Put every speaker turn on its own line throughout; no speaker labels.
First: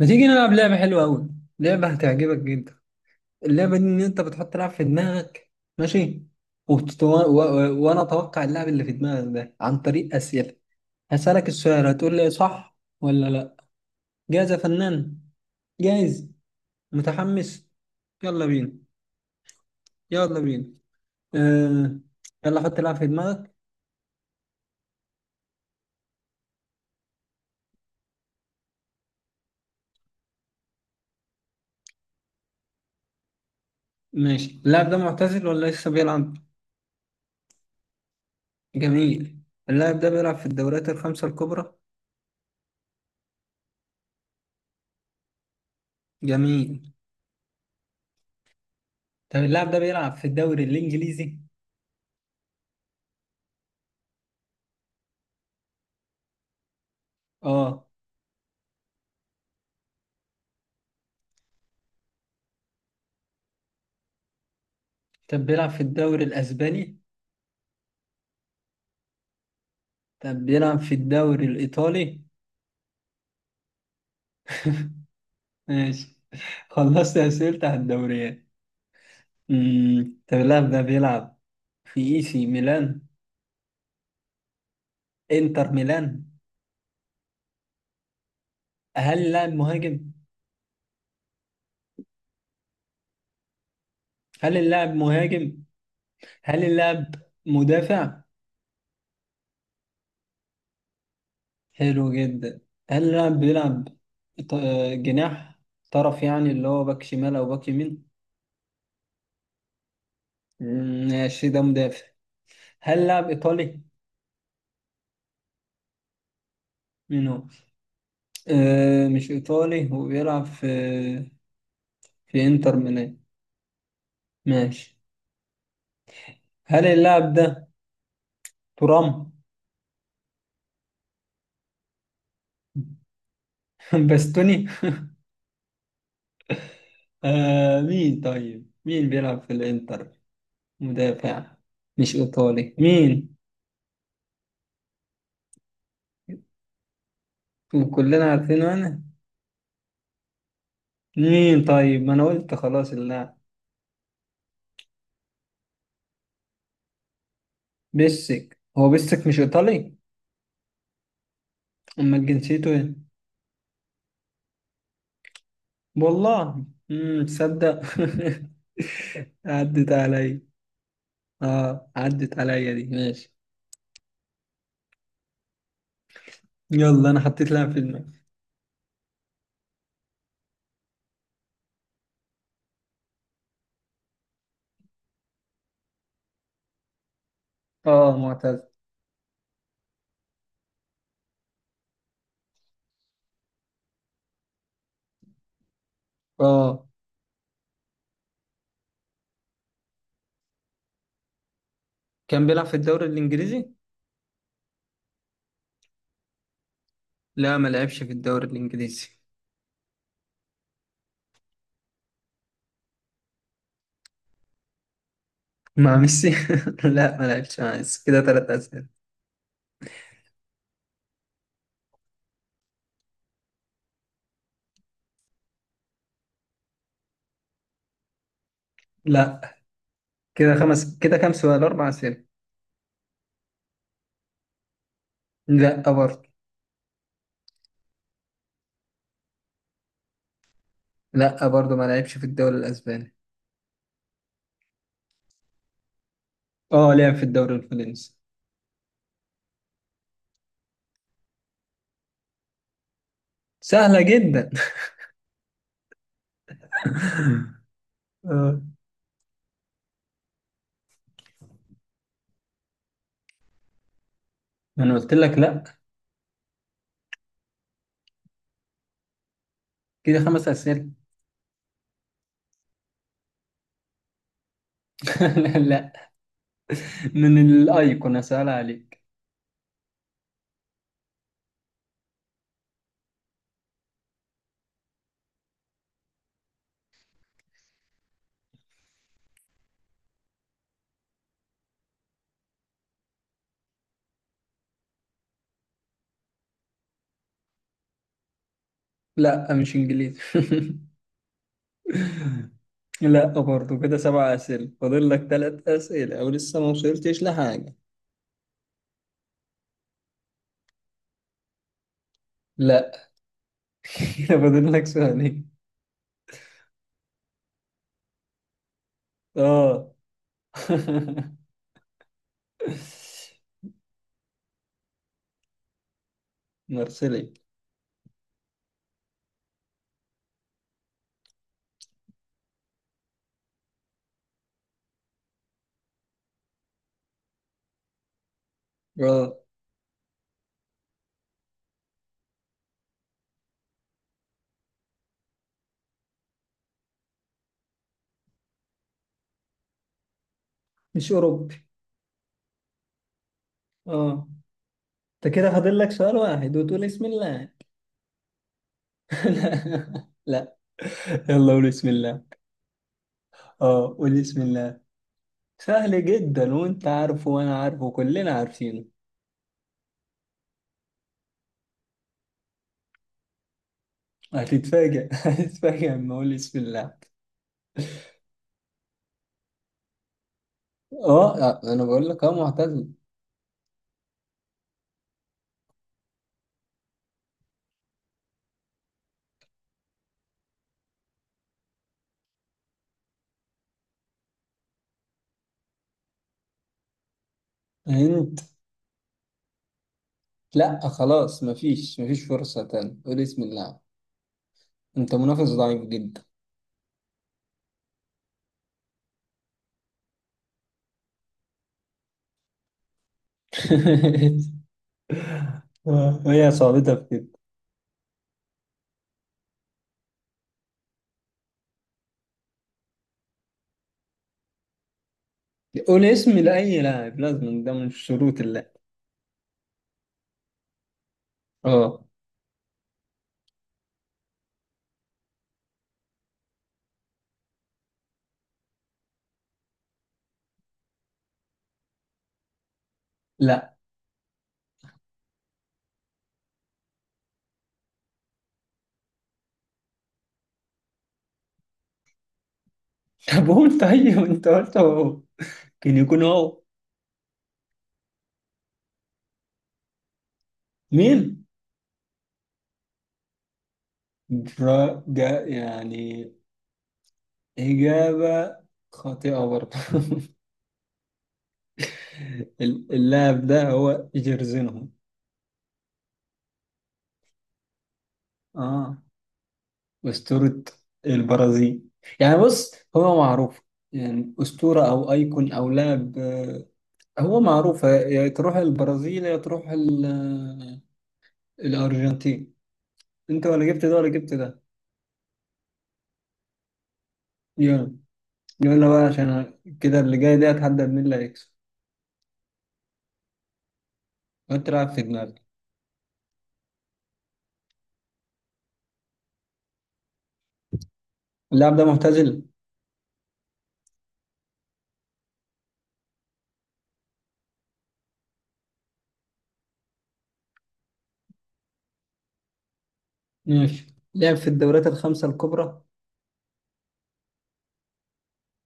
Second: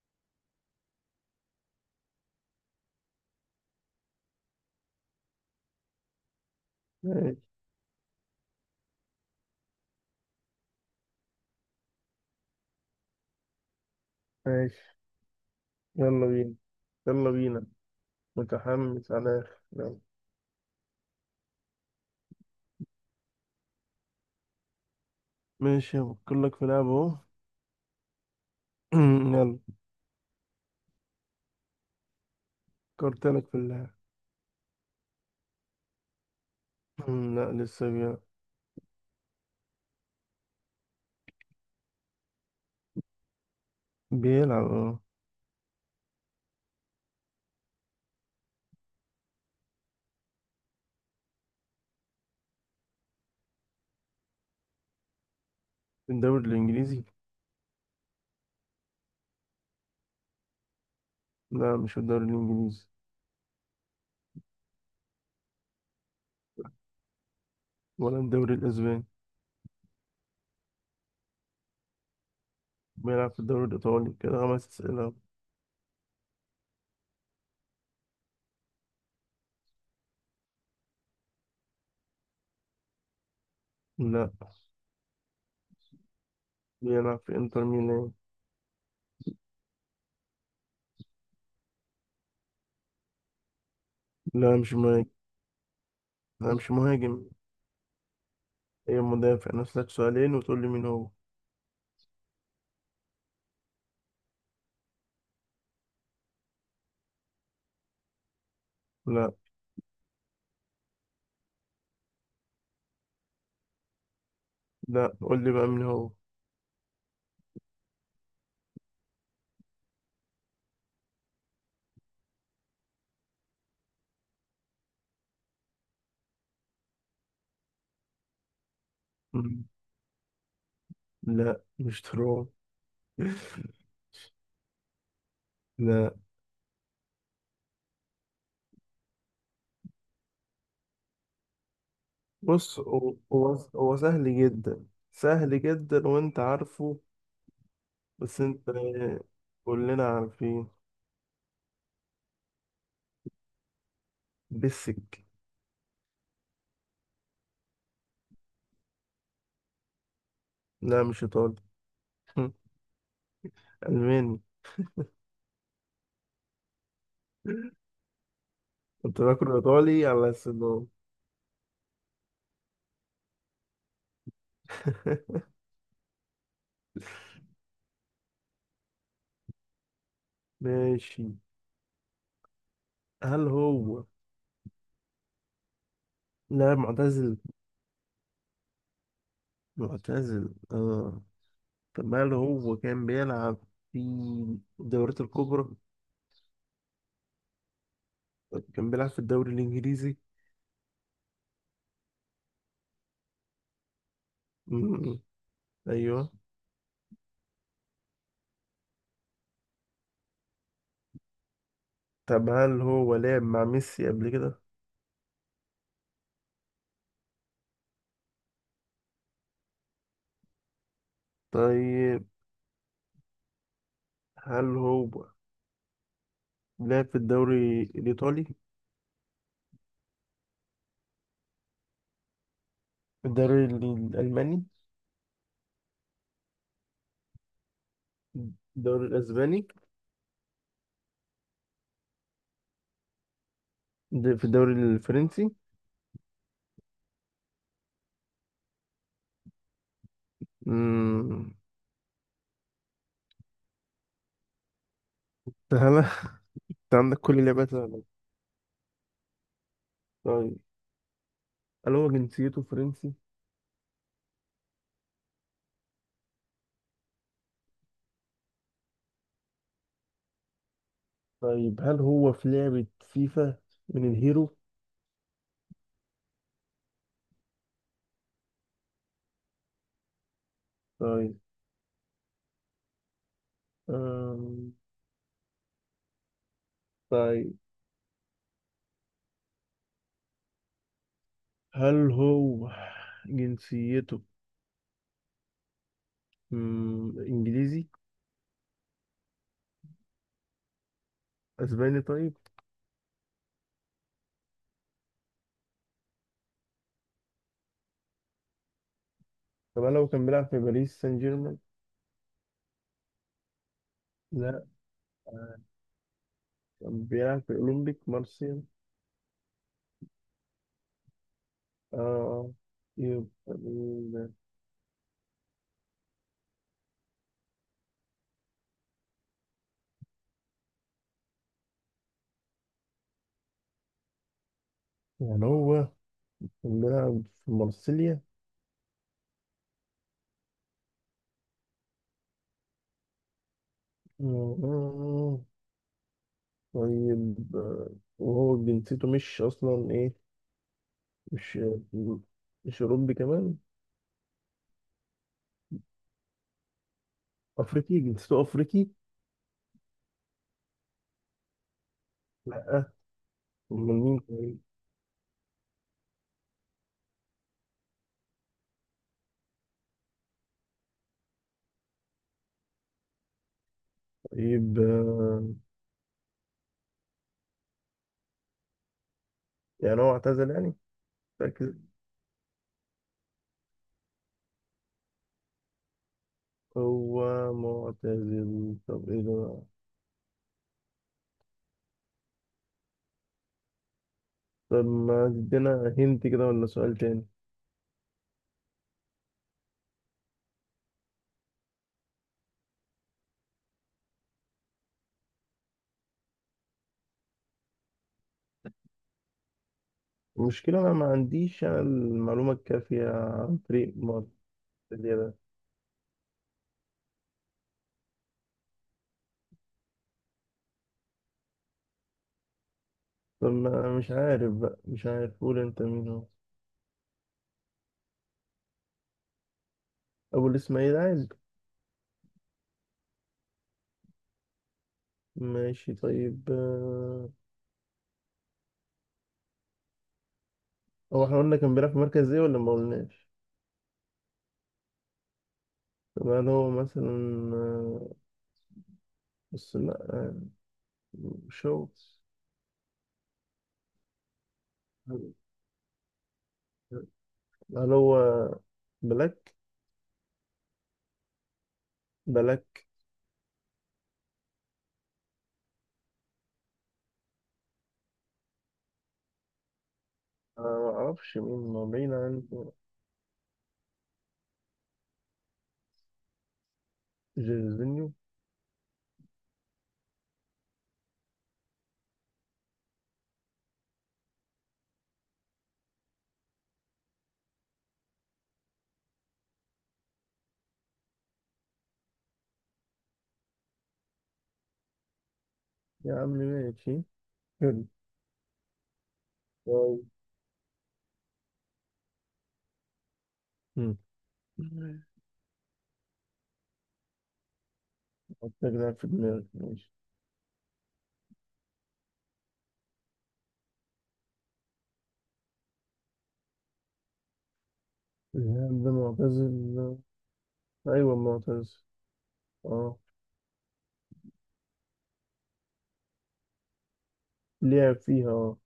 ما تيجي نلعب لعبة حلوة أوي. لعبة هتعجبك جدا. اللعبة دي إن أنت بتحط لعب في دماغك. ماشي.
ماشي.
وأنا أتوقع اللعب اللي في دماغك ده عن طريق أسئلة. هسألك السؤال، هتقول لي صح ولا لأ. جاهز يا
ماشي.
فنان؟
يلا
جاهز.
بينا. يلا بينا.
متحمس. يلا بينا.
متحمس على الآخر. يلا.
يلا بينا. آه... يلا حط لعب في دماغك.
ماشي، هفكر لك في لعبة اهو. يلا. فكرت لك في اللعبة.
ماشي. اللاعب ده معتزل ولا لسه بيلعب؟
لا، لسه
جميل. اللاعب ده بيلعب في الدوريات الخمسة الكبرى.
بيلعب اه.
جميل. طب اللاعب ده بيلعب في الدوري الإنجليزي؟
في الدوري الإنجليزي؟
اه.
لا، مش في الدوري الإنجليزي.
طب بيلعب في الدوري الأسباني؟
ولا الدوري الأسباني.
طب بيلعب في الدوري الإيطالي؟
بيلعب في الدوري الإيطالي. كده خمس أسئلة.
ماشي. خلصت أسئلة على الدوريات. طب اللاعب ده بيلعب في إي سي ميلان؟
لا.
إنتر ميلان؟
بيلعب في إنتر ميلان.
هل اللاعب مهاجم؟ هل
لا، مش
اللاعب
مهاجم.
مهاجم؟
لا،
هل
مش
اللاعب
مهاجم.
مدافع؟
هي مدافع نفسك سؤالين وتقول لي مين هو.
حلو جدا. هل اللاعب بيلعب ط- جناح طرف، يعني اللي هو باك شمال أو باك يمين؟
لا.
ماشي ده مدافع. هل اللاعب إيطالي؟
لا، قول لي بقى مين هو.
مين هو؟ آه، مش إيطالي وبيلعب في إنتر ميلان. ماشي. هل اللاعب ده ترام؟
مم. لا، مش تراب.
باستوني؟
لا.
آه مين؟ طيب مين بيلعب في الإنتر؟ مدافع، مش إيطالي.
بص، هو
مين؟
هو هو سهل جدا. سهل جدا وانت عارفه.
وكلنا
بس انت،
عارفينه، أنا.
كلنا عارفين.
مين طيب؟ ما أنا قلت خلاص اللاعب
بسك.
بيسك. هو بيسك، مش إيطالي؟
لا، مش ايطالي.
أمال جنسيته إيه؟
الماني.
والله. تصدق
كنت باكل
عدت
ايطالي على
علي.
السنون.
اه، عدت عليا دي. ماشي. يلا، انا حطيت لاعب في دماغي.
ماشي. هل هو، لا معتزل.
اه،
معتزل اه. طب هل هو كان بيلعب في الدوريات الكبرى؟
اه،
طب كان بيلعب في الدوري الانجليزي؟
كان بيلعب في الدوري الانجليزي.
م- م. ايوه.
لا، ما لعبش في الدوري الانجليزي.
طب هل هو لعب مع ميسي قبل كده؟
مع ميسي؟ لا، ما لعبش مع ميسي. كده 3 اسئله.
طيب هل هو لعب في الدوري الإيطالي؟
لا. كده كام سؤال؟ 4 اسئله.
الدوري الألماني؟
لا برضه.
الدوري الأسباني؟
لا برضه، ما لعبش في الدوري الاسباني.
في الدوري الفرنسي.
اه، لعب في الدوري الفرنسي.
امم.
سهله جدا.
سهلة. انت عندك كل لعبة سهلة.
اه.
طيب، هل هو جنسيته فرنسي؟
انا قلت لك لا. كده 5 اسئله.
طيب هل هو في لعبة فيفا من الهيرو؟
لا، لا، من الايقونه. سهله عليك.
طيب. أم... طيب. هل هو جنسيته إنجليزي؟
لا، مش انجليزي.
أسباني طيب.
لا برضه. كده 7 أسئلة، فاضل لك 3 أسئلة أو لسه ما وصلتش لحاجة.
طب هل هو كان بيلعب في باريس سان جيرمان؟
لا. كده
لا،
فاضل لك سؤالين.
كان بيلعب في أولمبيك مارسيل.
اه.
آه يبقى مين؟
مرسلي.
يعني هو كان بيلعب في مارسيليا.
اه،
آه، طيب. وهو جنسيته مش أصلا إيه؟
مش
مش
أوروبي.
مش أوروبي كمان.
اه، انت كده فاضل لك سؤال واحد وتقول اسم الله.
أفريقي، جنسيته أفريقي.
لا. لا، يلا قول بسم الله.
لأ.
اه،
أمال مين
قول بسم
طيب.
الله. سهل جدا وانت عارفه وانا عارفه، كلنا عارفينه.
طيب،
هتتفاجئ هتتفاجئ لما اقول بسم الله.
يعني هو اعتزل يعني.
اه، آه،
فاكر
انا بقول لك اه معتزل.
هو معتزل. طب إيه ده. طب ما تدينا هنت كده ولا سؤال تاني.
انت، لا خلاص، مفيش فرصة تاني، قول اسم اللاعب. انت منافس ضعيف جدا.
المشكلة أنا ما عنديش أنا المعلومة الكافية عن فريق مارسيليا ده.
هي صعوبتها في كده.
طب مش عارف بقى مش عارف. قول أنت
قول
مين هو.
اسم لأي لاعب، لازم ده من شروط اللعب.
أبو الإسماعيلي عادي.
اه.
ماشي، طيب. هو إحنا قلنا كان بيلعب في مركز إيه ولا ما قلناش؟
لا.
طب هل هو مثلا آه، بس لأ. مش هو.
طب قول، طيب انت قلت هو كان يكون هو.
هل هو بلاك؟
مين؟
بلاك.
برا جا يعني. إجابة خاطئة برضه.
أنا ما أعرفش مين، ما بعيد عن
اللاعب ده هو جيرزينهو.
جيرزينيو.
اه، أسطورة البرازيل. يعني بص، هو معروف، يعني أسطورة أو أيكون أو لاعب. هو معروف، يا تروح البرازيل يا تروح الأرجنتين. أنت ولا جبت ده ولا جبت ده.
يا عم ماشي. حلو.
يلا. يلا بقى، عشان كده
طيب.
اللي جاي ده هتحدد مين اللي هيكسب. وأنت لاعب في
مم.
دماغك.
حط لك لاعب في دماغك ماشي.
اللاعب ده معتزل.
الهام ده معتزل. أيوة معتزل اه.
ماشي، لعب في الدوريات الخمسة الكبرى.
لعب فيها اه.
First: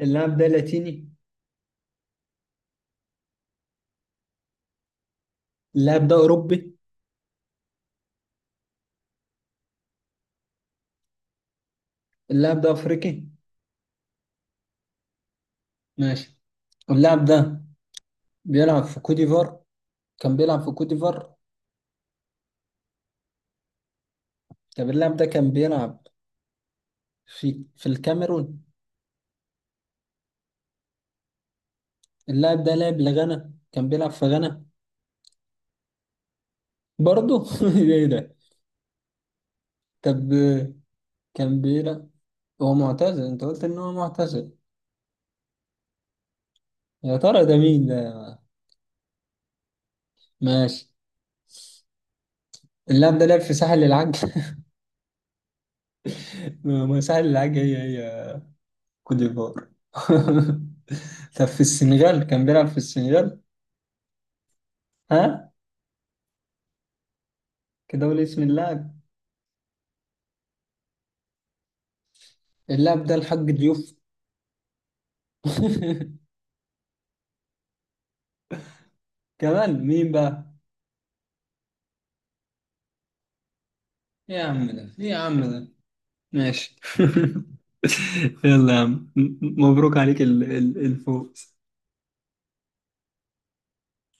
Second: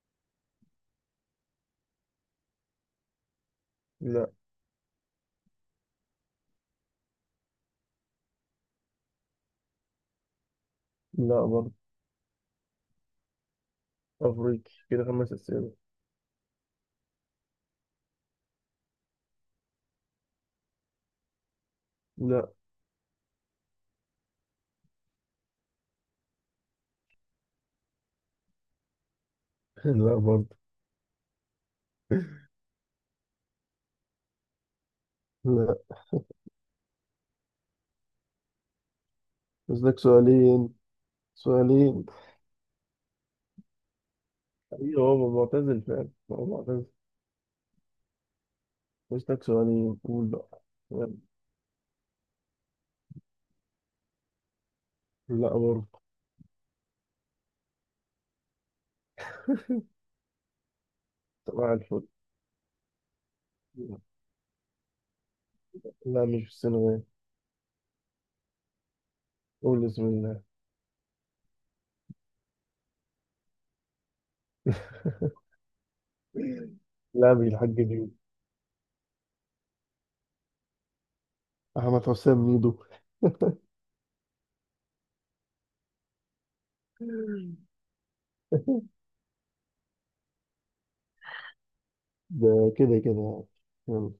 اللاعب ده لاتيني.
لا.
اللاعب ده أوروبي.
لا برضه.
اللاعب ده أفريقي.
أفريقي كده خمس أسئلة.
ماشي. اللاعب ده بيلعب في كوت ديفوار؟ كان بيلعب في كوت ديفوار.
لا.
طب اللاعب ده كان بيلعب في في الكاميرون.
لا برضه.
اللاعب ده لاعب لغانا؟ كان بيلعب في غانا؟
لا.
برضه ايه ده.
بس لك
طب
سؤالين.
كان
سؤالين.
بيلعب هو معتزل، انت قلت ان هو معتزل.
أيوة هو معتزل فعلا، هو معتزل.
يا ترى ده مين ده؟
بس لك سؤالين، قول بقى.
ماشي.
يلا.
اللاعب ده لعب في ساحل العاج.
لا برضه.
ما ساحل العاج هي كوت ديفوار. طب في
طبعا الفل.
السنغال، كان بيلعب في السنغال؟ ها.
لا، مش في السنغال.
كده قول اسم اللاعب.
قول بسم الله.
اللاعب ده الحاج ضيوف.
لا، مش الحاج ميدو.
كمان مين بقى؟
أحمد حسام ميدو.
إيه يا عم ده، ايه يا عم ده. ماشي. يلا يا عم، مبروك عليك الفوز.
ده كده كده يعني.